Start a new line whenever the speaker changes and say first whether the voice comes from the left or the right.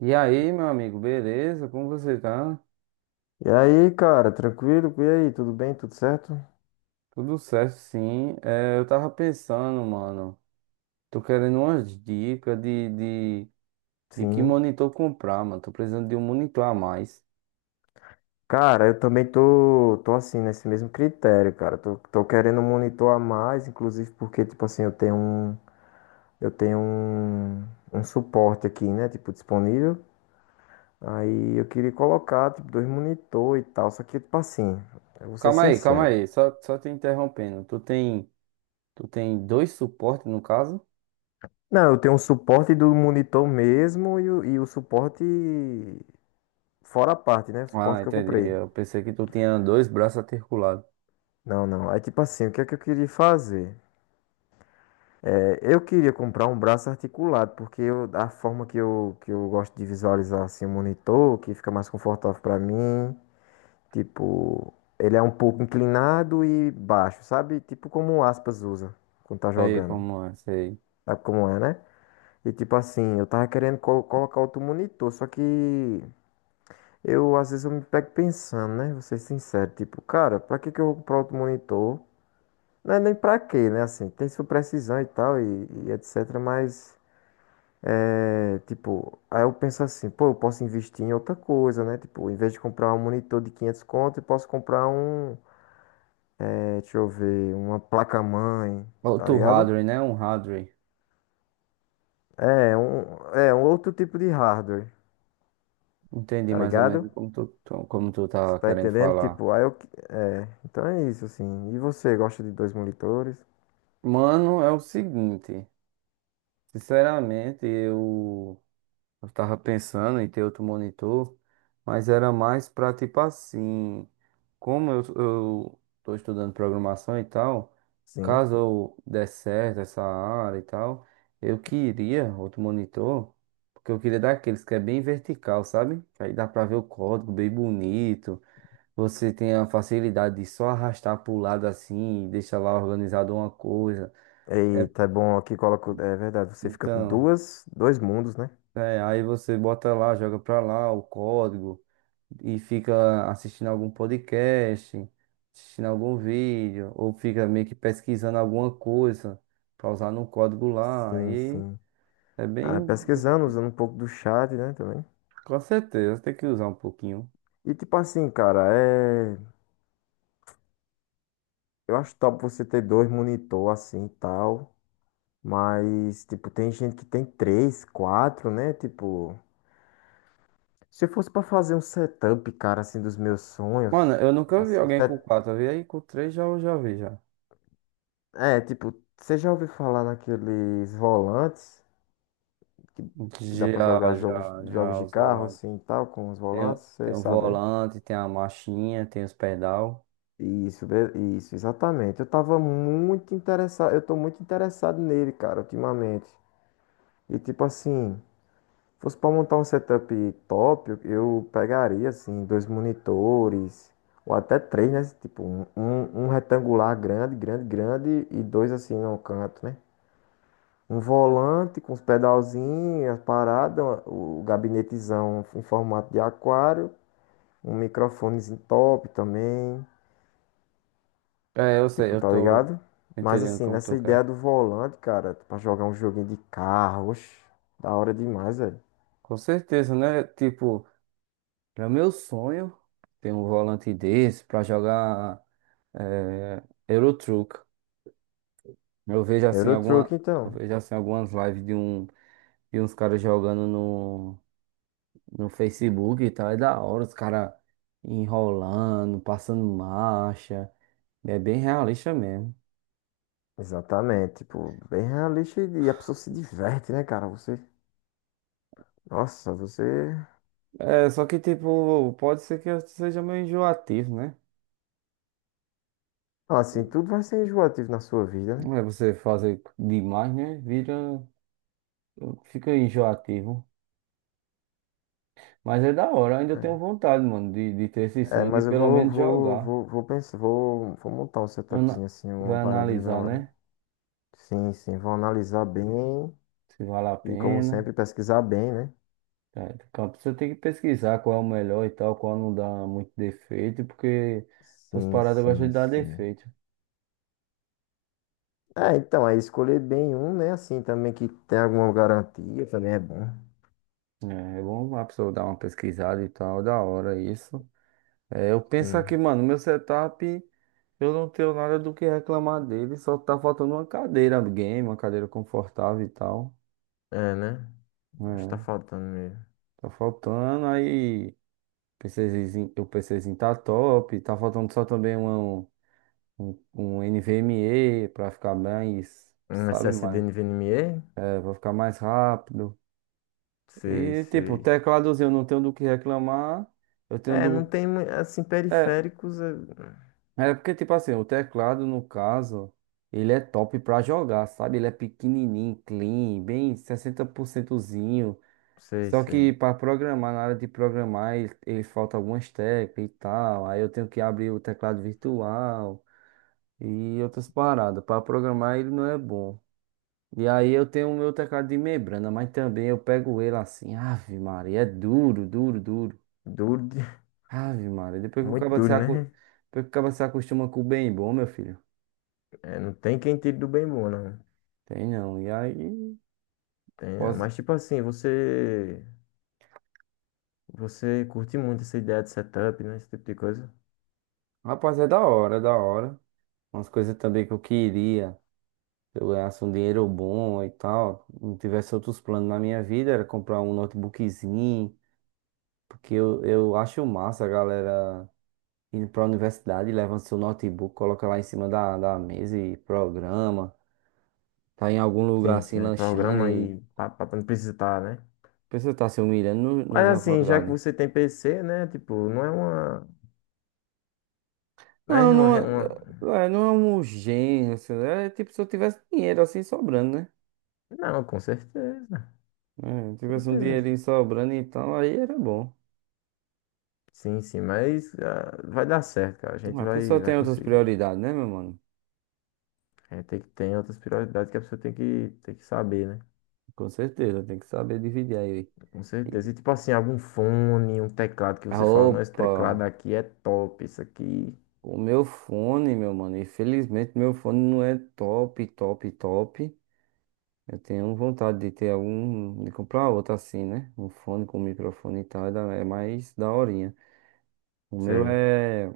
right: E aí, meu amigo, beleza? Como você tá?
left: E aí, cara, tranquilo? E aí, tudo bem? Tudo certo?
right: Tudo certo, sim. Eu tava pensando, mano. Tô querendo umas dicas de, de que
left: Sim.
right: monitor comprar, mano. Tô precisando de um monitor a mais.
left: Cara, eu também tô assim, nesse mesmo critério, cara. Tô querendo monitorar mais, inclusive porque, tipo assim, eu tenho um, um suporte aqui, né? Tipo, disponível. Aí eu queria colocar, tipo, dois monitor e tal. Só que, tipo assim, eu vou ser
right: Calma aí, calma
left: sincero.
right: aí. Só te interrompendo. Tu tem dois suportes, no caso?
left: Não, eu tenho um suporte do monitor mesmo e o suporte fora a parte, né? O suporte
right: Ah,
left: que eu
right: entendi.
left: comprei.
right: Eu pensei que tu tinha dois braços articulados.
left: Não, não. Aí, tipo assim, o que é que eu queria fazer? Eu queria comprar um braço articulado, a forma que eu gosto de visualizar assim, o monitor, que fica mais confortável pra mim, tipo, ele é um pouco inclinado e baixo, sabe? Tipo como o Aspas usa quando tá
right: Aí,
left: jogando.
right: como é? Sei.
left: Sabe como é, né? E tipo assim, eu tava querendo colocar outro monitor, só que eu às vezes eu me pego pensando, né? Vou ser sincero, tipo, cara, pra que que eu vou comprar outro monitor? Não é nem pra quê, né? Assim, tem sua precisão e tal, e etc, mas. É, tipo, aí eu penso assim, pô, eu posso investir em outra coisa, né? Tipo, em vez de comprar um monitor de 500 conto, eu posso comprar um, deixa eu ver, uma placa-mãe, tá
right: Outro
left: ligado?
right: hardware, né? Um hardware.
left: É, um, é um outro tipo de hardware,
right: Entendi
left: tá
right: mais ou
left: ligado?
right: menos como tu tá
left: Você tá
right: querendo
left: entendendo?
right: falar.
left: Tipo, aí então é isso, assim. E você, gosta de dois monitores?
right: Mano, é o seguinte. Sinceramente, eu tava pensando em ter outro monitor, mas era mais pra tipo assim, como eu tô estudando programação e tal,
left: Sim.
right: caso eu der certo essa área e tal, eu queria outro monitor, porque eu queria daqueles que é bem vertical, sabe? Que aí dá pra ver o código bem bonito, você tem a facilidade de só arrastar pro lado assim e deixar lá organizado uma coisa. É,
left: Eita, é bom aqui coloco, é verdade, você fica com
right: então.
left: duas, dois mundos, né?
right: É, aí você bota lá, joga pra lá o código e fica assistindo algum podcast, assistindo algum vídeo, ou fica meio que pesquisando alguma coisa pra usar no código lá.
left: Sim,
right: E
left: sim.
right: é
left: Ah,
right: bem.
left: pesquisando, usando um pouco do chat, né, também.
right: Com certeza, tem que usar um pouquinho.
left: E tipo assim, cara, é. Eu acho top você ter dois monitor assim e tal. Mas, tipo, tem gente que tem três, quatro, né? Tipo, se eu fosse pra fazer um setup, cara, assim, dos meus
right: Mano,
left: sonhos.
right: eu nunca vi
left: Assim,
right: alguém com
left: set-
right: quatro, eu vi aí com três, já eu já vi já.
left: tipo, você já ouviu falar naqueles volantes que, que dá pra
right: Já,
left: jogar jogos,
right: já,
left: jogos
right: já,
left: de
right: os
left: carro,
right: volantes.
left: assim e tal, com os
right: Tem,
left: volantes?
right: tem
left: Você
right: o
left: sabe, né?
right: volante, tem a marchinha, tem os pedal.
left: Isso, be- isso, exatamente. Eu tô muito interessado nele, cara, ultimamente. E tipo assim. Fosse para montar um setup top, eu pegaria assim dois monitores ou até três, né? Tipo um retangular grande, grande, grande e dois assim no canto, né? Um volante com os pedalzinhos, as paradas, o gabinetezão em formato de aquário, um microfonezinho top também,
right: É, eu sei,
left: tipo,
right: eu
left: tá
right: tô
left: ligado? Mas
right: entendendo
left: assim,
right: como
left: nessa
right: tu
left: ideia
right: quer.
left: do volante, cara, pra jogar um joguinho de carro, oxe, da hora demais, velho.
right: Com certeza, né? Tipo, é meu sonho ter um volante desse pra jogar Eurotruck. Eu vejo assim
left: Euro Truck,
right: alguma, eu
left: então.
right: vejo assim algumas lives de uns caras jogando no no Facebook e tal, é da hora, os caras enrolando, passando marcha. É bem realista mesmo.
left: Exatamente, tipo, bem realista e a pessoa se diverte, né, cara? Você, nossa, você,
right: É, só que tipo, pode ser que seja meio enjoativo, né?
left: Ah, assim, tudo vai ser enjoativo na sua vida, né?
right: Não. É, você fazer demais, né? Vira, fica enjoativo. Mas é da hora, eu ainda
left: É,
right: tenho vontade, mano, de ter esse
left: É,
right: sonho, de
left: mas eu
right: pelo
left: vou,
right: menos
left: vou,
right: jogar.
left: vou, vou pensar, vou montar um
right: Ana-
left: setupzinho assim, uma
right: Vai
left: paradinha da
right: analisar,
left: hora.
right: né?
left: Sim, sim, vou analisar bem
right: Se vale a
left: e, como
right: pena.
left: sempre, pesquisar bem, né?
right: É, Campo, você tem que pesquisar qual é o melhor e tal, qual não dá muito defeito, porque essas
left: Sim,
right: paradas gostam
left: sim,
right: de dar
left: sim.
right: defeito.
left: É, então, aí escolher bem um, né, assim, também que tem alguma garantia, também é bom.
right: É, é bom a pessoa dar uma pesquisada e tal, da hora isso. É, eu penso aqui,
left: Sim,
right: mano, meu setup, eu não tenho nada do que reclamar dele, só tá faltando uma cadeira um game, uma cadeira confortável e tal.
left: é, né? Acho que tá
right: É,
left: faltando mesmo.
right: tá faltando aí. PCzinho, o PCzinho tá top. Tá faltando só também uma, um, um um NVMe pra ficar mais,
left: Um
right: sabe,
left: SSD NVMe.
right: pra ficar mais rápido.
left: Sei,
right: E tipo, o
left: sei.
right: tecladozinho eu não tenho do que reclamar. Eu tenho
left: É, não
right: do.
left: tem, assim,
right: É,
left: periféricos, é,
right: é porque, tipo assim, o teclado, no caso, ele é top pra jogar, sabe? Ele é pequenininho, clean, bem 60%zinho.
left: sei,
right: Só
left: sei.
right: que para programar, na hora de programar, ele falta algumas teclas e tal. Aí eu tenho que abrir o teclado virtual e outras paradas. Para programar ele não é bom. E aí eu tenho o meu teclado de membrana, mas também eu pego ele assim, Ave Maria, é duro, duro, duro.
left: Duro.
right: Ave Maria,
left: Muito duro, né?
right: depois que o cara se acostuma com o bem bom, meu filho.
left: É, não tem quem tire do bem bom, não.
right: Tem não. E aí,
left: Tem, não.
right: posso...
left: Mas, tipo assim, você curte muito essa ideia de setup, né? Esse tipo de coisa.
right: Rapaz, é da hora, é da hora. Umas coisas também que eu queria. Se eu ganhasse um dinheiro bom e tal, não tivesse outros planos na minha vida, era comprar um notebookzinho, porque eu acho massa, a galera indo para a universidade, leva seu notebook, coloca lá em cima da mesa e programa. Tá em algum lugar
left: Sim, sim,
right: assim,
left: aí
right: lanchando
left: programa
right: e
left: aí, pá, pá, pra não precisar, né?
right: a pessoa tá se humilhando no
left: Mas,
right: já
left: assim, já que
right: faculdade.
left: você tem PC, né? Tipo, não é uma,
right: Não,
left: né? Uma,
right: não
left: re- uma...
right: É, não é um gênio assim. É tipo se eu tivesse dinheiro assim sobrando, né?
left: Não, com certeza,
right: É,
left: com
right: tivesse um dinheirinho
left: certeza.
right: sobrando e tal, aí era bom.
left: Sim, sim, mas ah, vai dar certo, cara. A
right: Mas
left: gente
right: a
left: vai,
right: pessoa
left: vai
right: tem outras
left: conseguir.
right: prioridades, né, meu mano?
left: É, tem que ter outras prioridades que a pessoa tem que saber, né?
right: Com certeza, tem que saber dividir aí.
left: Com certeza.
right: E-
left: E tipo assim, algum fone, um teclado que
right: Ah,
left: você fala, não, esse teclado
right: opa,
left: aqui é top, isso aqui.
right: o meu fone, meu mano. Infelizmente, meu fone não é top, top, top. Eu tenho vontade de ter algum, de comprar outro assim, né? Um fone com microfone e tal, é mais daorinha. O meu
left: Sei.
right: é,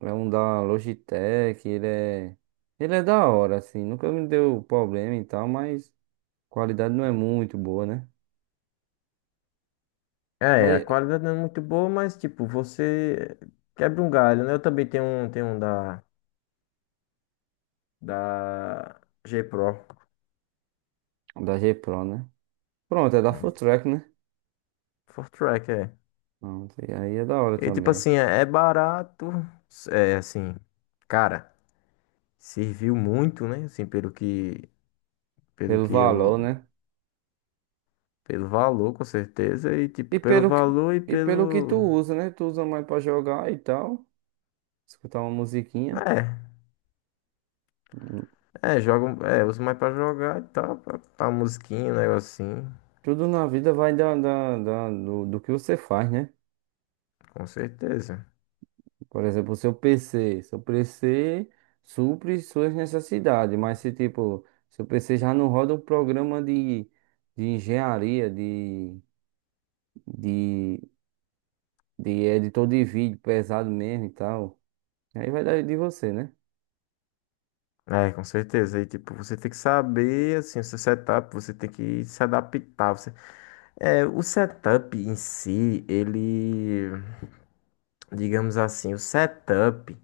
right: é um da Logitech, ele é da hora, assim, nunca me deu problema e tal, mas a qualidade não é muito boa, né?
left: É, a
right: É
left: qualidade não é muito boa, mas tipo, você quebra um galho, né? Eu também tenho um da G Pro.
right: da G Pro, né? Pronto, é da
left: Né?
right: Fulltrack, né?
left: Four track, é.
right: Pronto, e aí é da hora
left: E tipo
right: também.
left: assim, é barato, é assim, cara, serviu muito, né? Assim, pelo que, pelo
right: Pelo
left: que eu
right: valor, né?
left: Pelo valor, com certeza. E,
right: E
left: tipo, pelo
right: pelo, que-
left: valor e
right: e pelo que tu
left: pelo.
right: usa, né? Tu usa mais pra jogar e tal, escutar uma musiquinha.
left: É, é, jogam. É, uso mais pra jogar e tal. Pra musiquinha, um negocinho.
right: Tudo na vida vai do que você faz, né?
left: Com certeza.
right: Por exemplo, o seu PC. Seu PC supre suas necessidades, mas se tipo, seu PC já não roda um programa de engenharia, de, de editor de vídeo pesado mesmo e tal, aí vai dar de você, né?
left: É, com certeza. E, tipo, você tem que saber, assim, o seu setup. Você tem que se adaptar. Você... É, o setup em si, ele. Digamos assim, o setup.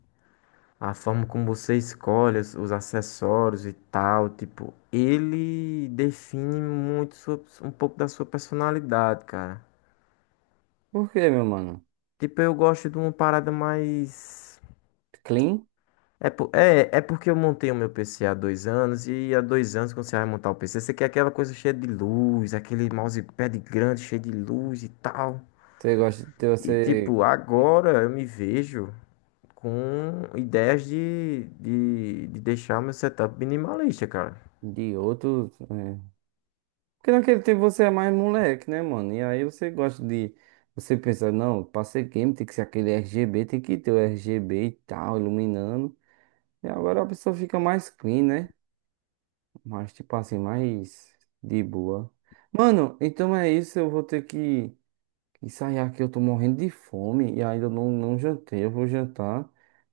left: A forma como você escolhe os acessórios e tal, tipo, ele define muito um pouco da sua personalidade, cara.
right: Por quê, meu mano?
left: Tipo, eu gosto de uma parada mais.
right: Clean?
left: É porque eu montei o meu PC há 2 anos e há 2 anos, quando você vai montar o PC, você quer aquela coisa cheia de luz, aquele mousepad grande cheio de luz e tal.
right: Você gosta de ter,
left: E,
right: você
left: tipo, agora eu me vejo com ideias de deixar o meu setup minimalista, cara.
right: de outros. É, porque naquele tempo você é mais moleque, né, mano? E aí você gosta de. Você pensa, não, pra ser game tem que ser aquele RGB, tem que ter o RGB e tal, iluminando. E agora a pessoa fica mais clean, né? Mais, tipo assim, mais de boa. Mano, então é isso, eu vou ter que ensaiar aqui. Eu tô morrendo de fome e ainda não jantei, eu vou jantar.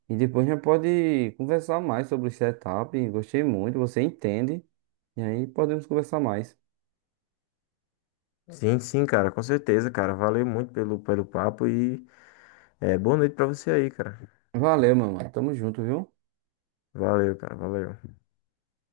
right: E depois a gente pode conversar mais sobre o setup. Gostei muito, você entende. E aí podemos conversar mais.
left: Sim, sim, cara, com certeza, cara. Valeu muito pelo papo e boa noite pra você aí, cara.
right: Valeu, meu mano. Tamo junto, viu?
left: Valeu, cara, valeu.